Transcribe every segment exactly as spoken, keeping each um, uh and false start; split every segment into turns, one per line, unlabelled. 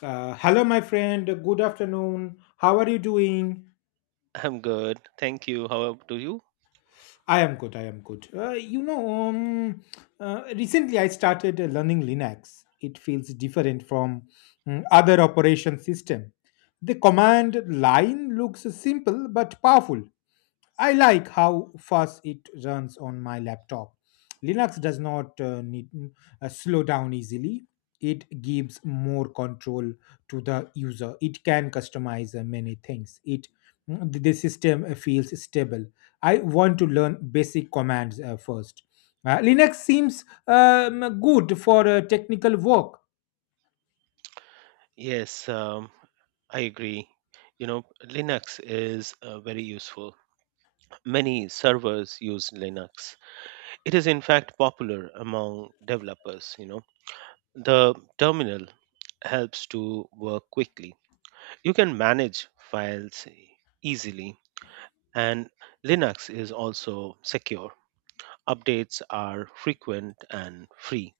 Uh, hello, my friend. Good afternoon. How are you doing?
I'm good. Thank you. How about you?
I am good. I am good. Uh, you know, um, uh, recently I started uh, learning Linux. It feels different from mm, other operation system. The command line looks simple but powerful. I like how fast it runs on my laptop. Linux does not uh, need mm, uh, slow down easily. It gives more control to the user. It can customize uh, many things. It Mm, the system uh, feels stable. I want to learn basic commands uh, first. Uh, Linux seems um, good for uh, technical work.
Yes, um, I agree. You know, Linux is uh, very useful. Many servers use Linux. It is, in fact, popular among developers. You know, the terminal helps to work quickly. You can manage files easily, and Linux is also secure. Updates are frequent and free.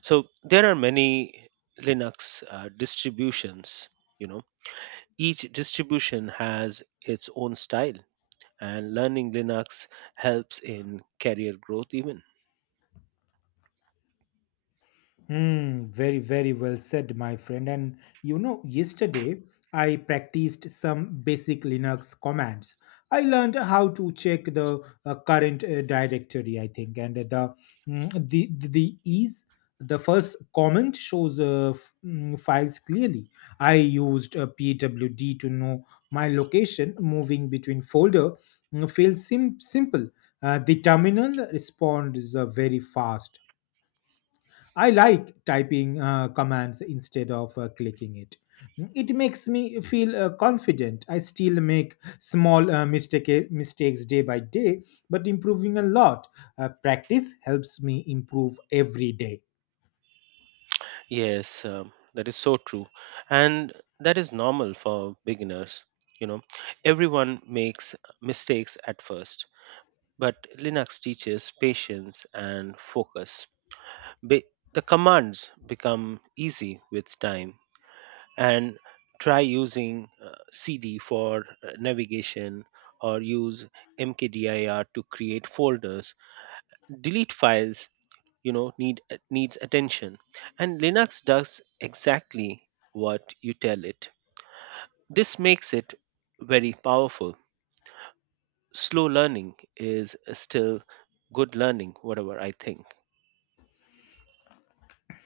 So there are many Linux uh, distributions, you know. Each distribution has its own style and learning Linux helps in career growth even.
Hmm, very, very well said, my friend. And you know, yesterday I practiced some basic Linux commands. I learned how to check the uh, current uh, directory, I think, and the mm, the the is the first comment shows uh, f- mm, files clearly. I used a P W D to know my location, moving between folder. mm, Feels sim- simple. Uh, the terminal responds uh, very fast. I like typing uh, commands instead of uh, clicking it. Mm, It makes me feel uh, confident. I still make small uh, mistake, eh, mistakes day by day, but improving a lot. Uh, practice helps me improve every day.
Yes, um, that is so true. And that is normal for beginners, you know. Everyone makes mistakes at first, but Linux teaches patience and focus. Be- the commands become easy with time and try using uh, cd for uh, navigation or use mkdir to create folders, delete files, you know need uh, needs attention, and Linux does exactly what you tell it. This makes it very powerful. Slow learning is still good learning, whatever I think.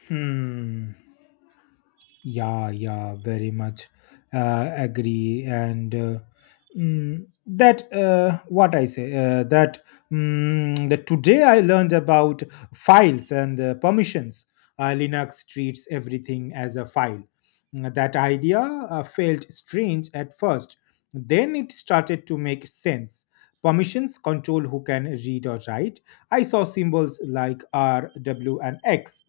Hmm. Yeah, yeah, very much uh, agree. And uh, mm, that, uh, what I say, uh, that, mm, that today I learned about files and uh, permissions. Uh, Linux treats everything as a file. Mm, That idea uh, felt strange at first. Then it started to make sense. Permissions control who can read or write. I saw symbols like R, W, and X.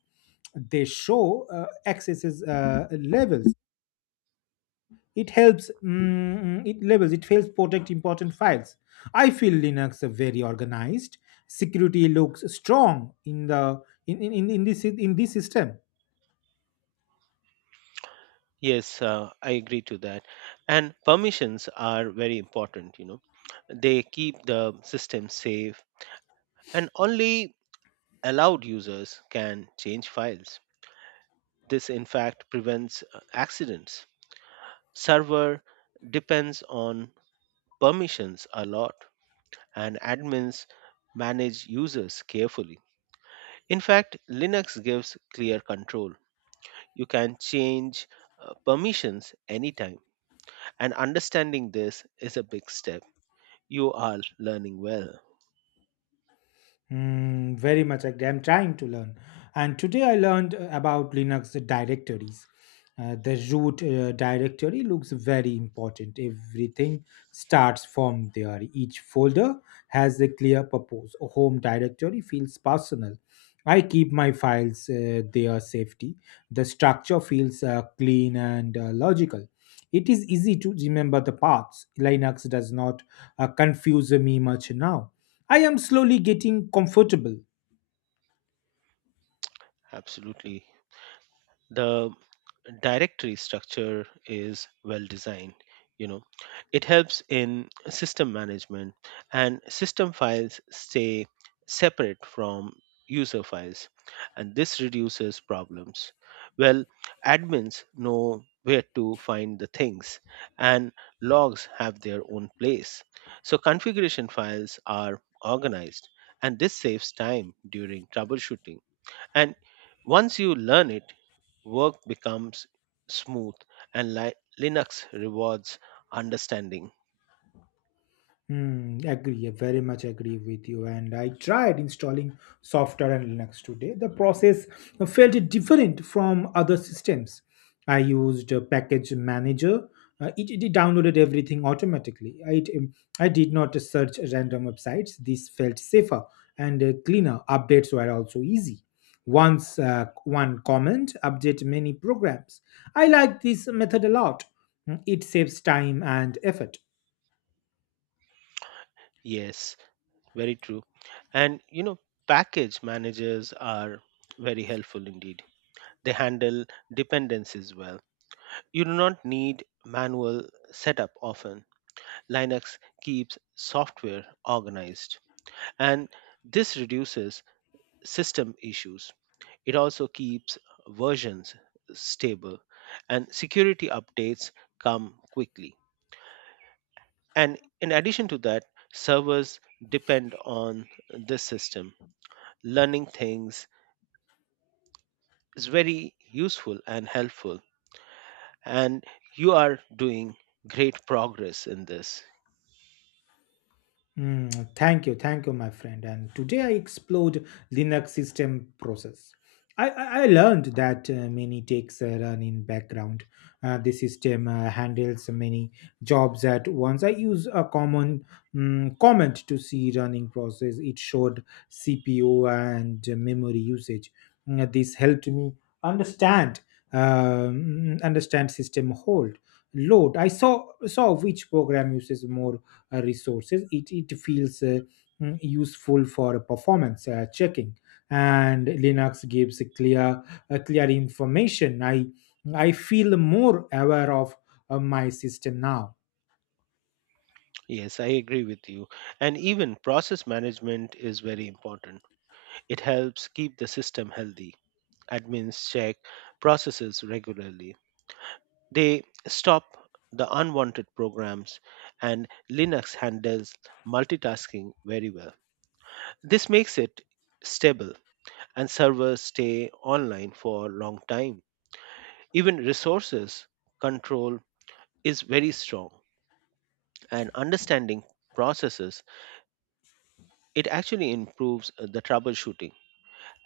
They show uh, accesses uh, levels. It helps mm, it levels It helps protect important files. I feel Linux are very organized. Security looks strong in the in in, in in this in this system.
yes uh, I agree to that. And permissions are very important, you know they keep the system safe, and only allowed users can change files. This, in fact, prevents uh, accidents. Server depends on permissions a lot, and admins manage users carefully. In fact, Linux gives clear control. You can change uh, permissions anytime, and understanding this is a big step. You are learning well.
Mm, very much agree. I'm trying to learn. And today I learned uh, about Linux directories. Uh, the root uh, directory looks very important. Everything starts from there. Each folder has a clear purpose. A home directory feels personal. I keep my files uh, there safety. The structure feels uh, clean and uh, logical. It is easy to remember the paths. Linux does not uh, confuse me much now. I am slowly getting comfortable.
Absolutely. The directory structure is well designed, you know it helps in system management, and system files stay separate from user files, and this reduces problems. Well, admins know where to find the things, and logs have their own place, so configuration files are organized, and this saves time during troubleshooting. And once you learn it, work becomes smooth, and li- Linux rewards understanding.
Hmm, agree, I very much agree with you. And I tried installing software on Linux today. The process felt different from other systems. I used a package manager. Uh, it, it downloaded everything automatically. I, It, um, I did not search random websites. This felt safer and uh, cleaner. Updates were also easy. Once uh, one comment, update many programs. I like this method a lot. Hmm, It saves time and effort.
Yes, very true. And you know, package managers are very helpful indeed. They handle dependencies well. You do not need manual setup often. Linux keeps software organized, and this reduces system issues. It also keeps versions stable, and security updates come quickly. And in addition to that, servers depend on this system. Learning things is very useful and helpful, and you are doing great progress in this.
Mm, thank you, thank you, my friend. And today I explored Linux system process. I, I I learned that uh, many takes a run in background. Uh, the system uh, handles many jobs at once. I use a common mm, comment to see running process. It showed C P U and memory usage. Mm, this helped me understand um, understand system hold load. I saw saw which program uses more uh, resources. It, it feels uh, mm, useful for performance uh, checking. And Linux gives a clear a clear information. I i feel more aware of uh, my system now.
Yes, I agree with you. And even process management is very important. It helps keep the system healthy. Admins check processes regularly. They stop the unwanted programs, and Linux handles multitasking very well. This makes it stable, and servers stay online for a long time. Even resources control is very strong, and understanding processes, it actually improves the troubleshooting,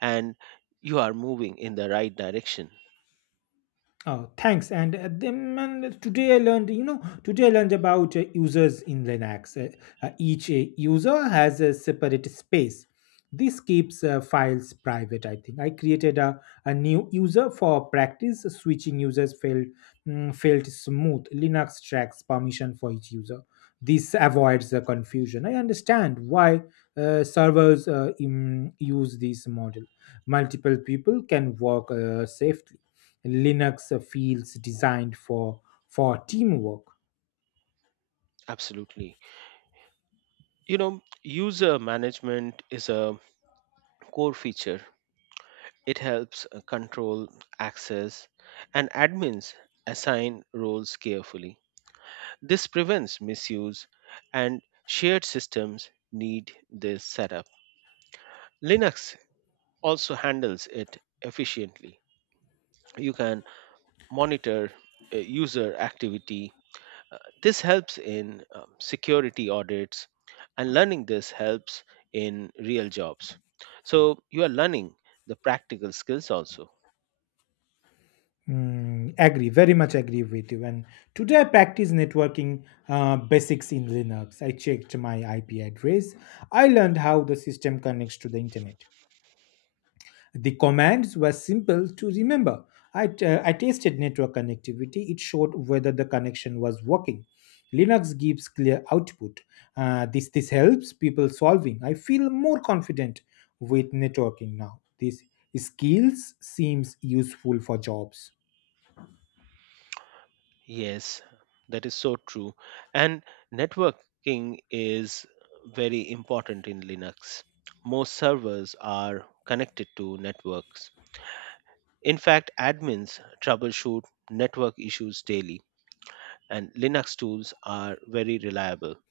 and you are moving in the right direction.
Oh, thanks. And uh, then man, today I learned, you know, today I learned about uh, users in Linux. Uh, uh, each uh, user has a separate space. This keeps uh, files private, I think. I created a, a new user for practice. Switching users felt, mm, felt smooth. Linux tracks permission for each user. This avoids the confusion. I understand why uh, servers uh, im- use this model. Multiple people can work uh, safely. Linux feels designed for for teamwork.
Absolutely. You know, user management is a core feature. It helps uh, control access, and admins assign roles carefully. This prevents misuse, and shared systems need this setup. Linux also handles it efficiently. You can monitor uh, user activity. Uh, This helps in um, security audits, and learning this helps in real jobs. So you are learning the practical skills also.
Mm, agree, very much agree with you. And today I practice networking uh, basics in Linux. I checked my I P address. I learned how the system connects to the internet. The commands were simple to remember. I, t- uh, I tested network connectivity. It showed whether the connection was working. Linux gives clear output. Uh, this, this helps people solving. I feel more confident with networking now. These skills seems useful for jobs.
Yes, that is so true. And networking is very important in Linux. Most servers are connected to networks. In fact, admins troubleshoot network issues daily, and Linux tools are very reliable.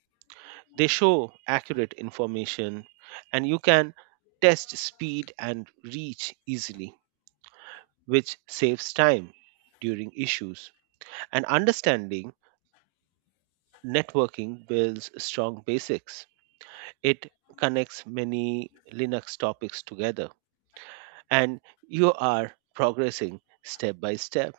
They show accurate information, and you can test speed and reach easily, which saves time during issues. And understanding networking builds strong basics. It connects many Linux topics together, and you are progressing step by step.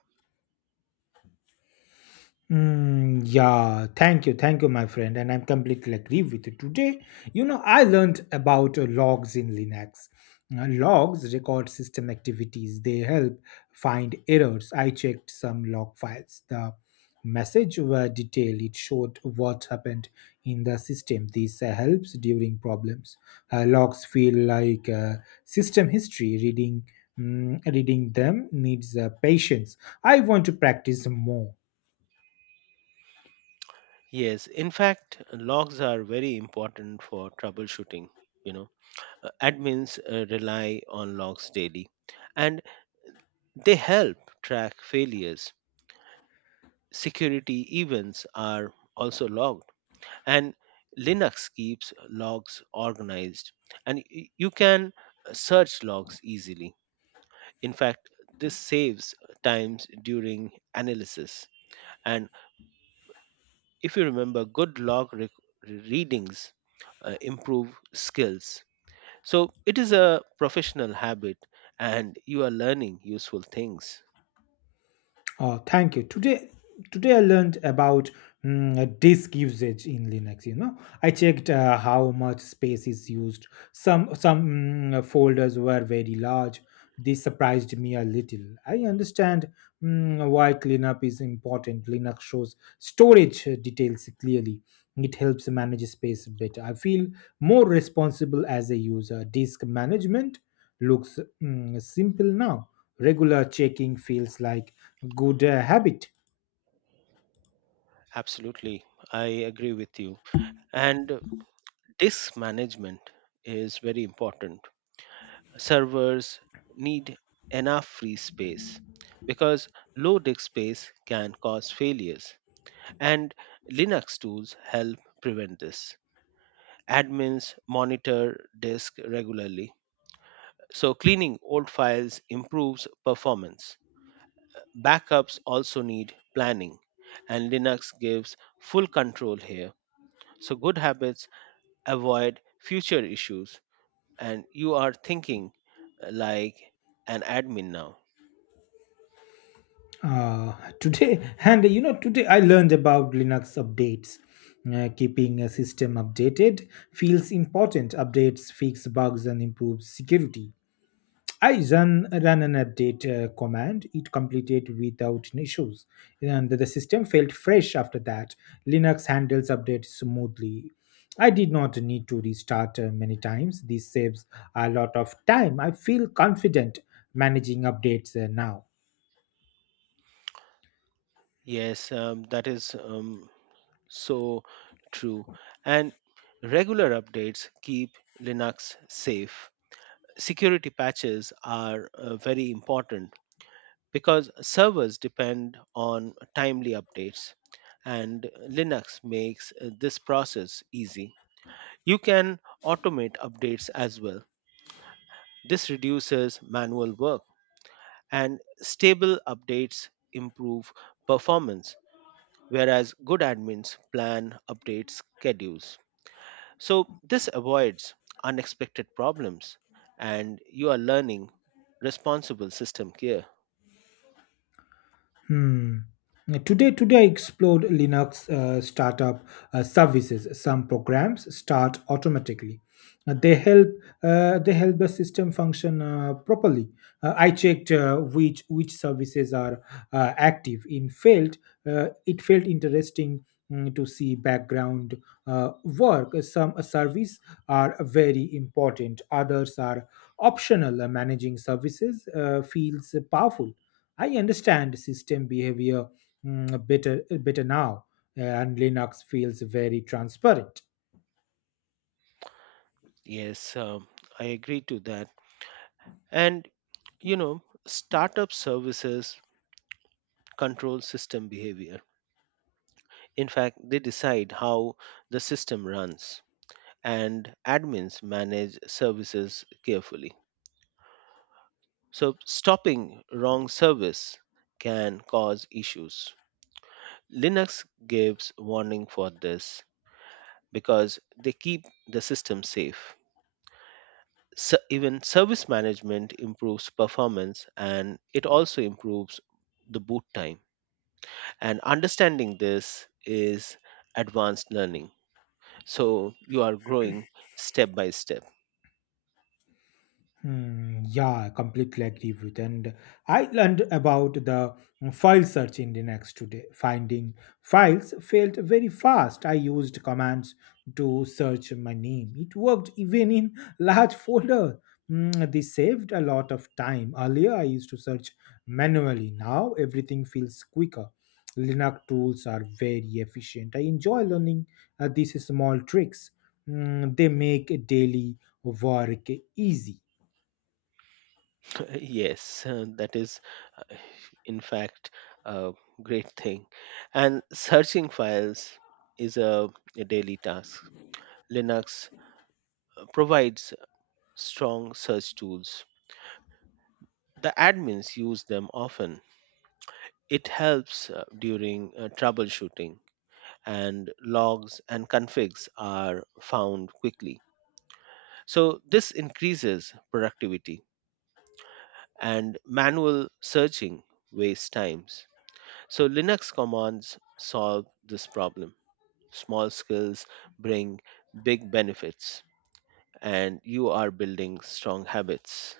Mm, yeah, thank you, thank you, my friend, and I'm completely agree with you. Today, you know, I learned about uh, logs in Linux. Uh, Logs record system activities. They help find errors. I checked some log files. The message were detailed. It showed what happened in the system. This uh, helps during problems. Uh, logs feel like uh, system history. Reading, mm, reading them needs uh, patience. I want to practice more.
Yes, in fact, logs are very important for troubleshooting. You know, Uh, admins uh, rely on logs daily, and they help track failures. Security events are also logged, and Linux keeps logs organized, and y- you can search logs easily. In fact, this saves times during analysis. And if you remember, good log re- readings uh, improve skills. So it is a professional habit, and you are learning useful things.
Oh, thank you. Today, today I learned about mm, disk usage in Linux. You know, I checked uh, how much space is used. Some some mm, folders were very large. This surprised me a little. I understand Mm, why cleanup is important. Linux shows storage uh, details clearly. It helps manage space better. I feel more responsible as a user. Disk management looks mm, simple now. Regular checking feels like good uh, habit.
Absolutely, I agree with you. And disk management is very important. Servers need enough free space, because low disk space can cause failures. And Linux tools help prevent this. Admins monitor disk regularly, so cleaning old files improves performance. Backups also need planning, and Linux gives full control here. So, good habits avoid future issues, and you are thinking uh, like an admin now.
Uh, Today, and you know, today I learned about Linux updates. Uh, keeping a system updated feels important. Updates fix bugs and improve security. I run run an update uh, command. It completed without issues, and the system felt fresh after that. Linux handles updates smoothly. I did not need to restart uh, many times. This saves a lot of time. I feel confident managing updates uh, now.
Yes, um, that is um, So true. And regular updates keep Linux safe. Security patches are uh, very important, because servers depend on timely updates, and Linux makes uh, this process easy. You can automate updates as well. This reduces manual work, and stable updates improve performance, whereas good admins plan update schedules. So this avoids unexpected problems, and you are learning responsible system care.
Hmm. Today, today I explored Linux uh, startup uh, services. Some programs start automatically. Uh, they help uh, they help the system function uh, properly. Uh, I checked uh, which which services are uh, active. In failed, uh, it felt interesting mm, to see background uh, work. Some services are very important. Others are optional. Uh, Managing services uh, feels powerful. I understand system behavior mm, better better now, uh, and Linux feels very transparent.
Yes, um, I agree to that. And you know, startup services control system behavior. In fact, they decide how the system runs, and admins manage services carefully. So stopping wrong service can cause issues. Linux gives warning for this, because they keep the system safe. So even service management improves performance, and it also improves the boot time. And understanding this is advanced learning. So you are growing step by step.
Hmm, yeah, I completely agree with. And I learned about the file search in the next today. Finding files failed very fast. I used commands to search my name. It worked even in large folder. Hmm, this saved a lot of time. Earlier, I used to search manually. Now everything feels quicker. Linux tools are very efficient. I enjoy learning uh, these small tricks. Hmm, they make daily work easy.
Yes, uh, that, is, uh, in fact, a great thing. And searching files is a, a daily task. Linux provides strong search tools. The admins use them often. It helps uh, during uh, troubleshooting, and logs and configs are found quickly. So, this increases productivity, and manual searching wastes times. So, Linux commands solve this problem. Small skills bring big benefits, and you are building strong habits.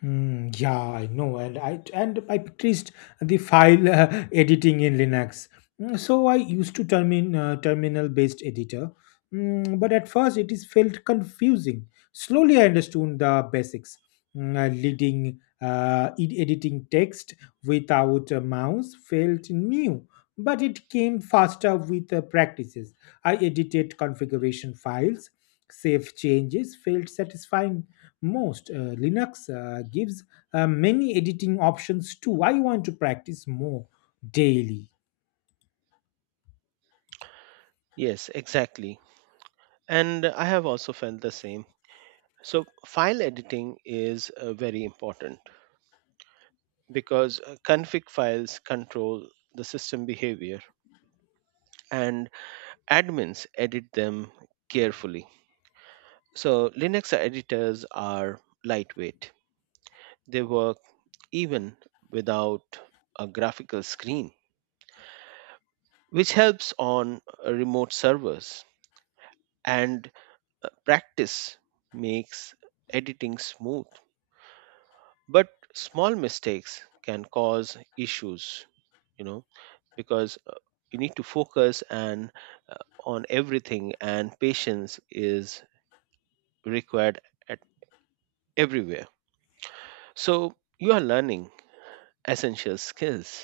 Hmm. Yeah, I know, and I and I practiced the file uh, editing in Linux. Mm, So I used to termin uh, terminal-based editor, Mm, but at first it is felt confusing. Slowly I understood the basics, Mm, uh, leading uh, ed- editing text without a mouse felt new, but it came faster with uh, practices. I edited configuration files, save changes felt satisfying. Most uh, Linux uh, gives uh, many editing options too. I want to practice more daily.
Yes, exactly. And I have also felt the same. So, file editing is uh, very important, because uh, config files control the system behavior, and admins edit them carefully. So, Linux editors are lightweight, they work even without a graphical screen, which helps on uh, remote servers. And uh, practice makes editing smooth, but small mistakes can cause issues, you know because uh, you need to focus and uh, on everything, and patience is required at everywhere. So you are learning essential skills.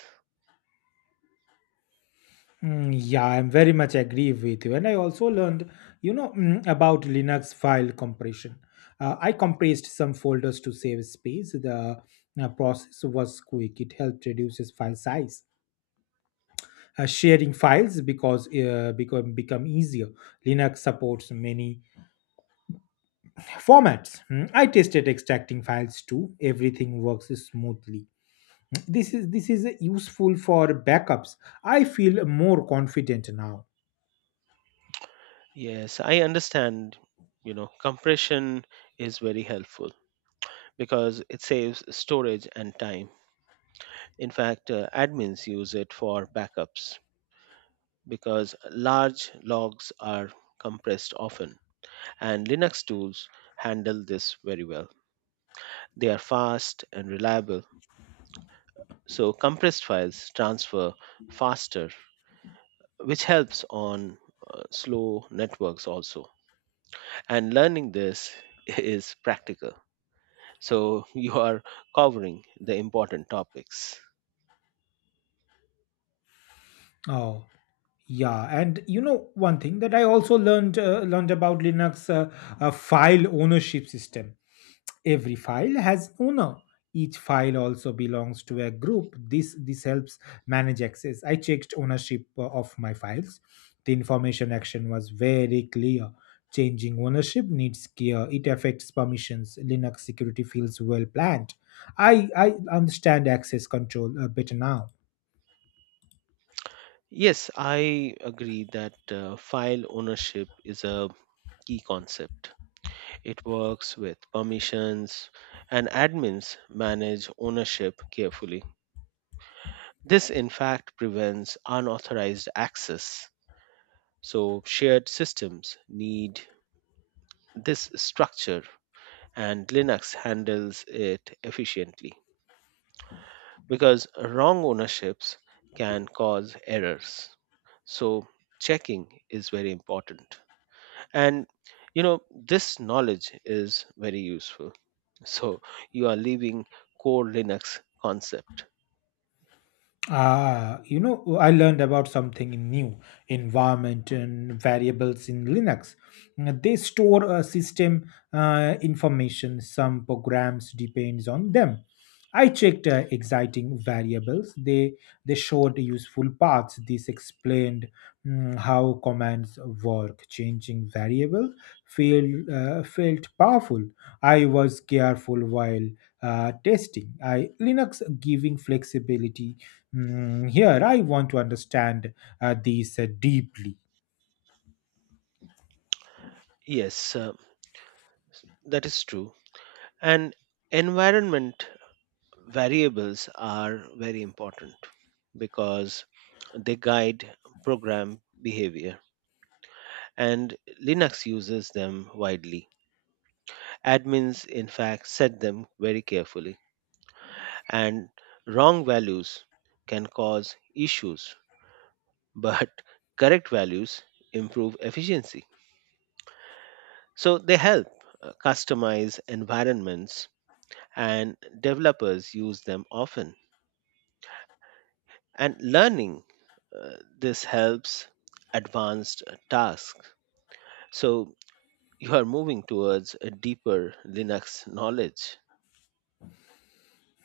Mm, yeah, I'm very much agree with you. And I also learned, you know, mm, about Linux file compression. Uh, I compressed some folders to save space. The uh, process was quick. It helped reduces file size. Uh, sharing files because uh, become become easier. Linux supports many formats. Mm, I tested extracting files too. Everything works smoothly. this is this is useful for backups. I feel more confident now.
Yes, I understand. You know, compression is very helpful, because it saves storage and time. In fact, uh, admins use it for backups, because large logs are compressed often, and Linux tools handle this very well. They are fast and reliable. So compressed files transfer faster, which helps on uh, slow networks also. And learning this is practical. So you are covering the important topics.
Oh, yeah, and you know one thing that I also learned uh, learned about Linux uh, uh, file ownership system. Every file has owner. Each file also belongs to a group. This this helps manage access. I checked ownership uh, of my files. The information action was very clear. Changing ownership needs care. It affects permissions. Linux security feels well planned. I i understand access control uh, better now.
Yes, I agree that uh, file ownership is a key concept. It works with permissions, and admins manage ownership carefully. This, in fact, prevents unauthorized access. So shared systems need this structure, and Linux handles it efficiently, because wrong ownerships can cause errors. So checking is very important. And you know, this knowledge is very useful. So you are leaving core Linux concept.
Ah, you know, I learned about something new environment and variables in Linux. Mm, They store uh, system uh, information. Some programs depends on them. I checked uh, exciting variables. They they showed useful paths. This explained mm, how commands work. Changing variable feel, uh, felt powerful. I was careful while uh, testing. I Linux giving flexibility. Hmm, here, I want to understand uh, these uh, deeply.
Yes, uh, that is true. And environment variables are very important, because they guide program behavior, and Linux uses them widely. Admins, in fact, set them very carefully, and wrong values can cause issues, but correct values improve efficiency. So they help uh, customize environments, and developers use them often. And learning uh, this helps advanced tasks. So you are moving towards a deeper Linux knowledge.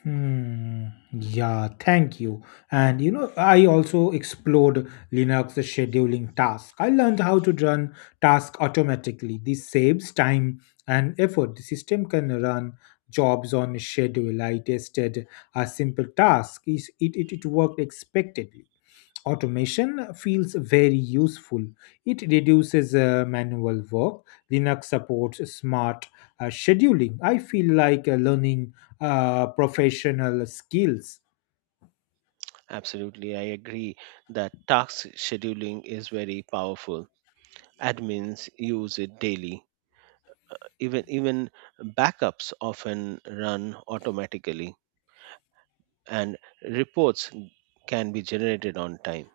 Hmm, yeah, thank you. And you know, I also explored Linux scheduling task. I learned how to run task automatically. This saves time and effort. The system can run jobs on schedule. I tested a simple task. Is It, it, it worked expectedly. Automation feels very useful. It reduces uh, manual work. Linux supports smart uh, scheduling. I feel like uh, learning uh, professional skills.
Absolutely, I agree that task scheduling is very powerful. Admins use it daily. Even even backups often run automatically, and reports can be generated on time.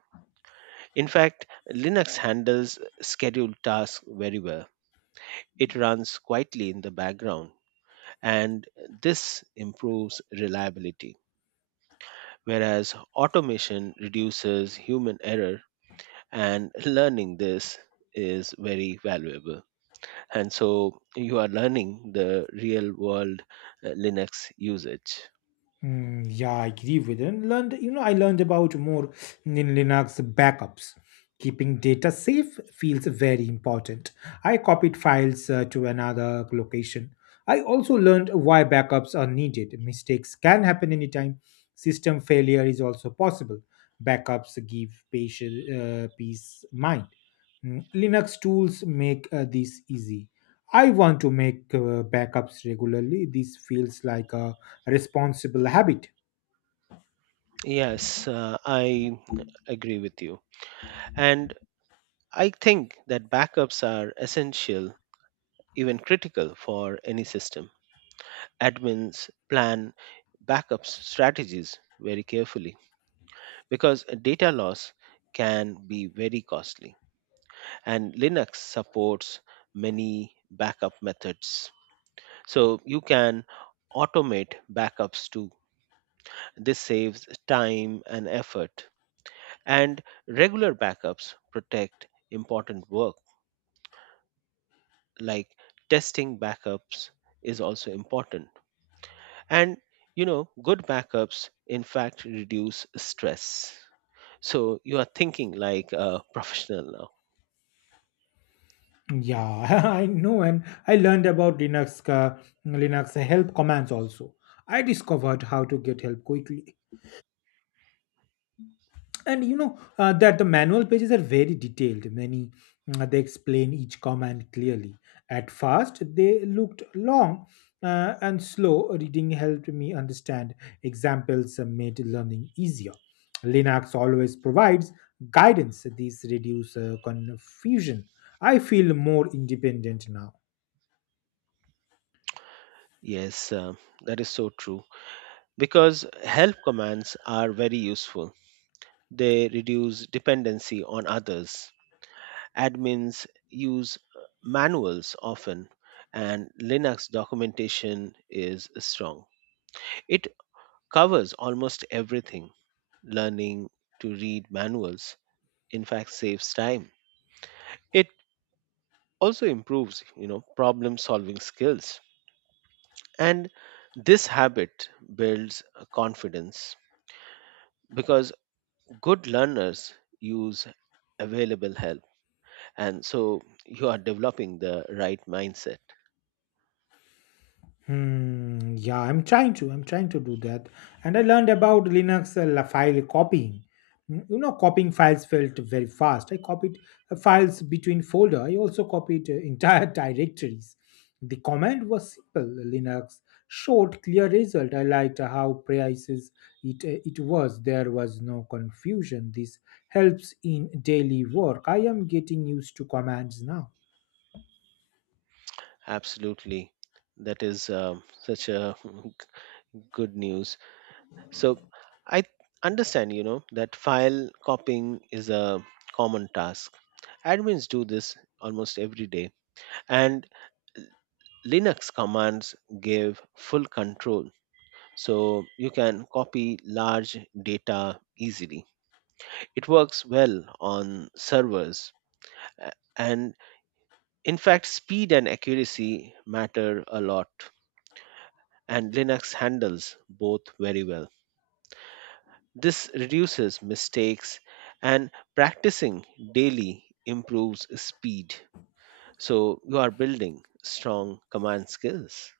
In fact, Linux handles scheduled tasks very well. It runs quietly in the background, and this improves reliability. Whereas automation reduces human error, and learning this is very valuable. And so you are learning the real world uh, Linux usage.
Mm, yeah, I agree with it. And learned, you know, I learned about more in Linux backups. Keeping data safe feels very important. I copied files uh, to another location. I also learned why backups are needed. Mistakes can happen anytime. System failure is also possible. Backups give patient, uh, peace mind. Mm, Linux tools make uh, this easy. I want to make uh, backups regularly. This feels like a responsible habit.
Yes, uh, I agree with you. And I think that backups are essential, even critical for any system. Admins plan backup strategies very carefully, because data loss can be very costly, and Linux supports many backup methods. So you can automate backups too. This saves time and effort, and regular backups protect important work. Like testing backups is also important. And you know, good backups in fact reduce stress. So you are thinking like a professional now.
Yeah, I know, and I learned about Linux uh, Linux help commands also. I discovered how to get help quickly. And you know uh, That the manual pages are very detailed many uh, they explain each command clearly. At first they looked long, uh, and slow reading helped me understand. Examples uh, made learning easier. Linux always provides guidance. These reduce uh, confusion. I feel more independent now.
Yes, uh, that is so true. Because help commands are very useful. They reduce dependency on others. Admins use uh, manuals often, and Linux documentation is strong. It covers almost everything. Learning to read manuals, in fact, saves time. It also improves, you know, problem solving skills. And this habit builds uh, confidence, because good learners use available help, and so you are developing the right mindset.
Hmm, yeah, I'm trying to. I'm trying to do that. And I learned about Linux uh, la- file copying. Mm, You know, copying files felt very fast. I copied uh, files between folder. I also copied uh, entire directories. The command was simple. Linux showed clear result. I liked how precise it uh, it was. There was no confusion. This helps in daily work. I am getting used to commands now.
Absolutely. That is um, such a good news. So I understand, you know, that file copying is a common task. Admins do this almost every day, and Linux commands give full control. So you can copy large data easily. It works well on servers. A- And in fact, speed and accuracy matter a lot, and Linux handles both very well. This reduces mistakes, and practicing daily improves speed. So you are building strong command skills.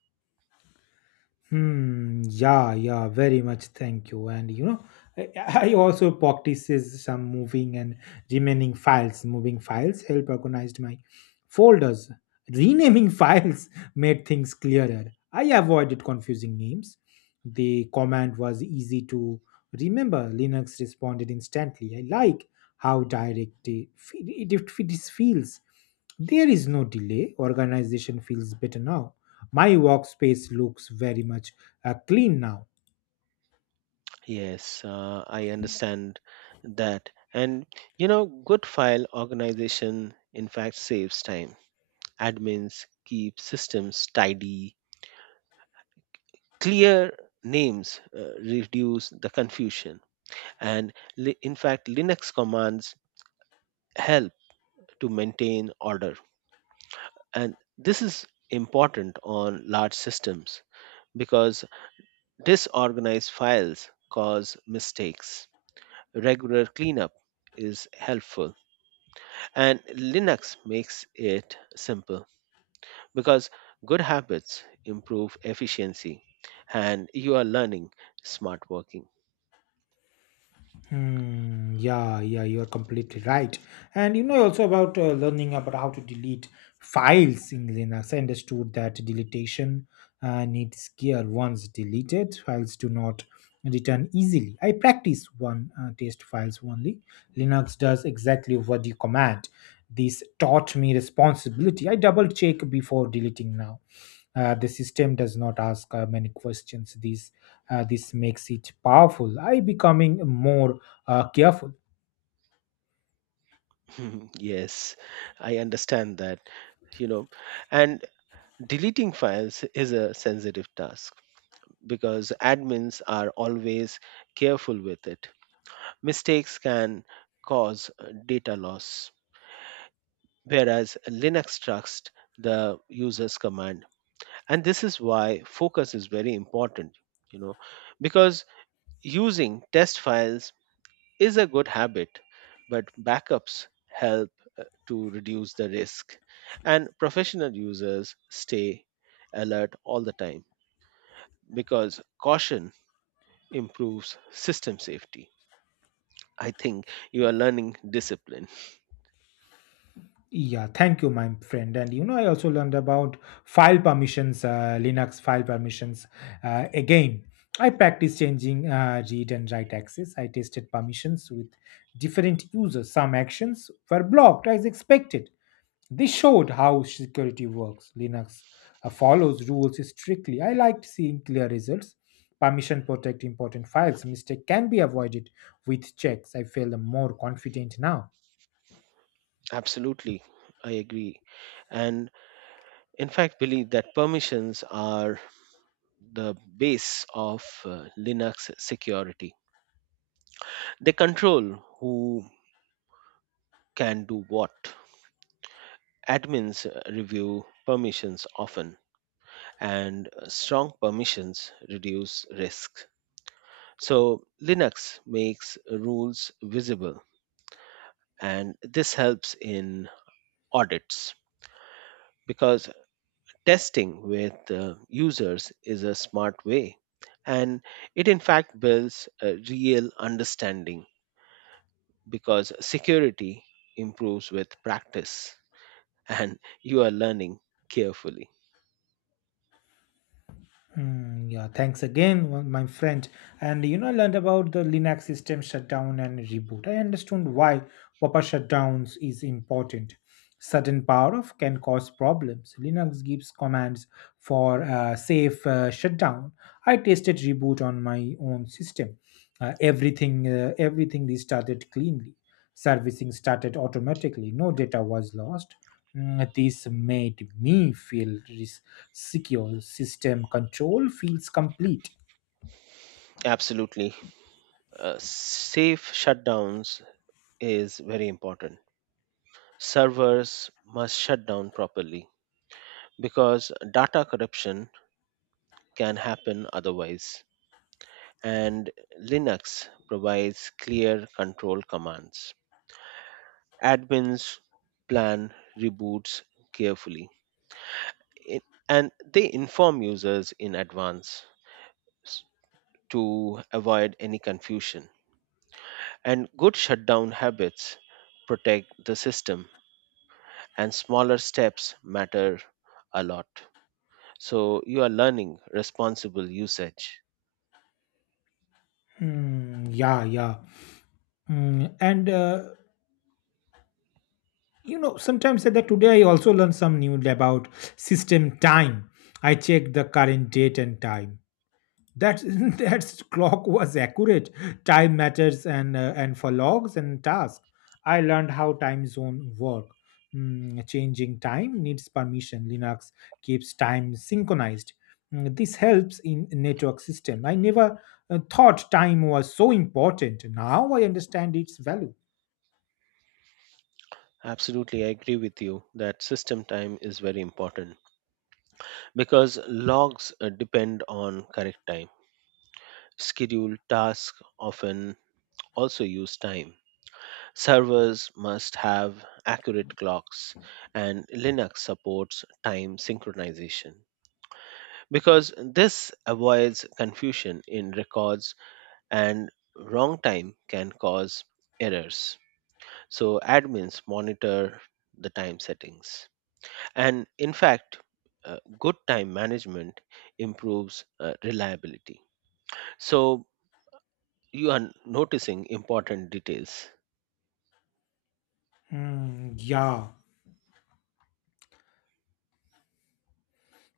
Hmm. Yeah. Yeah. Very much. Thank you. And you know, I, I also practices some moving and remaining files. Moving files help organized my folders. Renaming files made things clearer. I avoided confusing names. The command was easy to remember. Linux responded instantly. I like how direct it, it, it feels. There is no delay. Organization feels better now. My workspace looks very much uh, clean now.
Yes, uh, I understand that. And you know, good file organization in fact saves time. Admins keep systems tidy. Clear names uh, reduce the confusion, and li- in fact, Linux commands help to maintain order. And this is important on large systems, because disorganized files cause mistakes. Regular cleanup is helpful, and Linux makes it simple, because good habits improve efficiency, and you are learning smart working.
Hmm, yeah, yeah, you're completely right. And you know also about uh, learning about how to delete files in Linux. I understood that deletion uh, needs gear. Once deleted, files do not return easily. I practice one uh, test files only. Linux does exactly what you command. This taught me responsibility. I double check before deleting now. Uh, the system does not ask uh, many questions. This uh, this makes it powerful. I becoming more uh, careful.
Mhm. Yes, I understand that, you know, and deleting files is a sensitive task, because admins are always careful with it. Mistakes can cause uh, data loss, whereas Linux trusts the user's command. And this is why focus is very important, you know, because using test files is a good habit, but backups help to reduce the risk. And professional users stay alert all the time, because caution improves system safety. I think you are learning discipline.
Yeah, thank you, my friend. And you know, I also learned about file permissions, uh, Linux file permissions. Uh, again, I practiced changing uh, read and write access. I tested permissions with different users. Some actions were blocked as expected. This showed how security works. Linux uh, follows rules strictly. I liked seeing clear results. Permission protect important files. Mistake can be avoided with checks. I feel more confident now.
Absolutely, I agree. And in fact, believe that permissions are the base of uh, Linux security. They control who can do what. Admins uh, review permissions often, and uh, strong permissions reduce risk. So Linux makes rules visible, and this helps in audits, because testing with uh, users is a smart way, and it in fact builds a real understanding, because security improves with practice, and you are learning carefully.
Hmm, yeah, thanks again, one- my friend. And you know, I learned about the Linux system shutdown and reboot. I understood why proper shutdowns is important. Sudden power off can cause problems. Linux gives commands for uh, safe uh, shutdown. I tested reboot on my own system. Uh, everything, uh, everything restarted cleanly. Servicing started automatically, no data was lost. Mm, This made me feel res- secure. System control feels complete.
Absolutely, uh, safe shutdowns is very important. Servers must shut down properly, because data corruption can happen otherwise. And Linux provides clear control commands. Admins plan reboots carefully, i- and they inform users in advance, s- to avoid any confusion. And good shutdown habits protect the system, and smaller steps matter a lot. So you are learning responsible usage.
Mm, yeah, yeah. Mm, and uh, You know, sometimes at that today I also learned some new about system time. I check the current date and time. That that clock was accurate. Time matters, and uh, and for logs and tasks, I learned how time zone work. Mm, changing time needs permission. Linux keeps time synchronized. Mm, this helps in network system. I never uh, thought time was so important. Now I understand its value.
Absolutely, I agree with you that system time is very important, because logs uh, depend on correct time. Scheduled tasks often also use time. Servers must have accurate clocks, and Linux supports time synchronization, because this avoids confusion in records, and wrong time can cause errors. So admins monitor the time settings. And in fact, uh, good time management improves uh, reliability. So you are noticing important details.
Mm, yeah.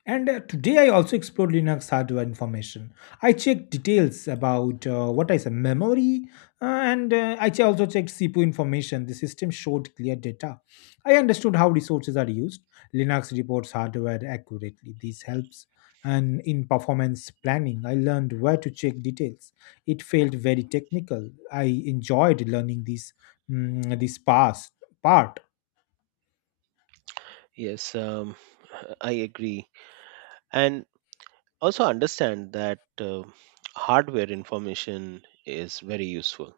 And uh, today I also explored Linux hardware information. I checked details about uh, what is a memory, uh, and uh, I che- also checked C P U information. The system showed clear data. I understood how resources are used. Linux reports hardware accurately. This helps and in performance planning, I learned where to check details. It felt very technical. I enjoyed learning this mm, this past part.
Yes, um, I agree. And also understand that uh, hardware information is very useful,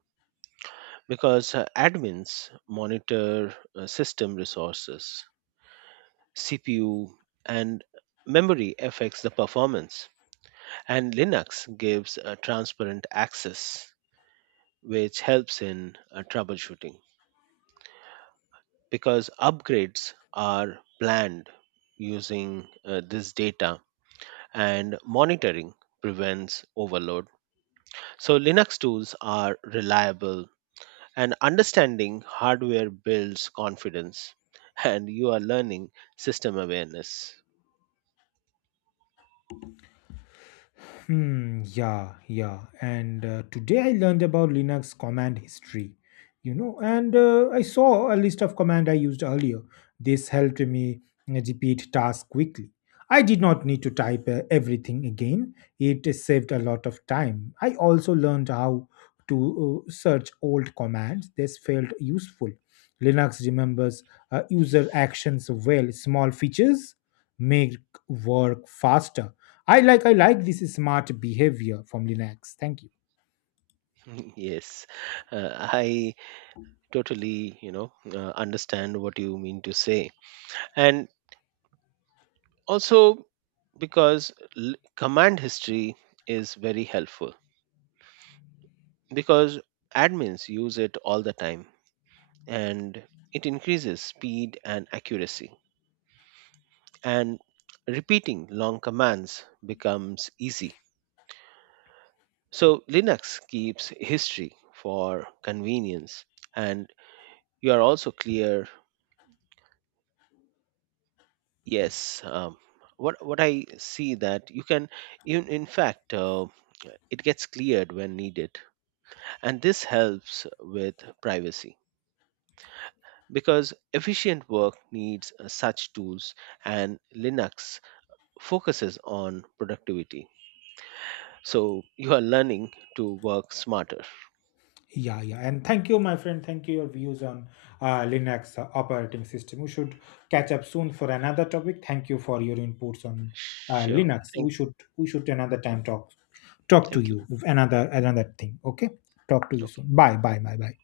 because uh, admins monitor uh, system resources, C P U, and memory affects the performance. And Linux gives a transparent access, which helps in uh, troubleshooting, because upgrades are planned using uh, this data, and monitoring prevents overload. So, Linux tools are reliable, and understanding hardware builds confidence, and you are learning system awareness.
Hmm, yeah, yeah. And uh, today I learned about Linux command history, you know, and uh, I saw a list of command I used earlier. This helped me repeat tasks quickly. I did not need to type uh, everything again. It saved a lot of time. I also learned how to uh, search old commands. This felt useful. Linux remembers uh, user actions well. Small features make work faster. I like I like this smart behavior from Linux. Thank you.
yes, uh, I totally, you know, uh, understand what you mean to say. And also, because l- command history is very helpful, because admins use it all the time, and it increases speed and accuracy, and repeating long commands becomes easy. So Linux keeps history for convenience, and you are also clear. Yes um, what what I see that you can, in, in fact, uh, it gets cleared when needed. And this helps with privacy, because efficient work needs uh, such tools, and Linux focuses on productivity. So you are learning to work smarter.
Yeah, yeah, and thank you, my friend. Thank you your views on uh, Linux uh, operating system. We should catch up soon for another topic. Thank you for your inputs on uh,
Sure.
Linux.
Thank
We
you.
should we should another time talk talk to
Thank
you
you.
with another another thing. Okay, talk to you
Okay.
soon. Bye, bye, bye, bye.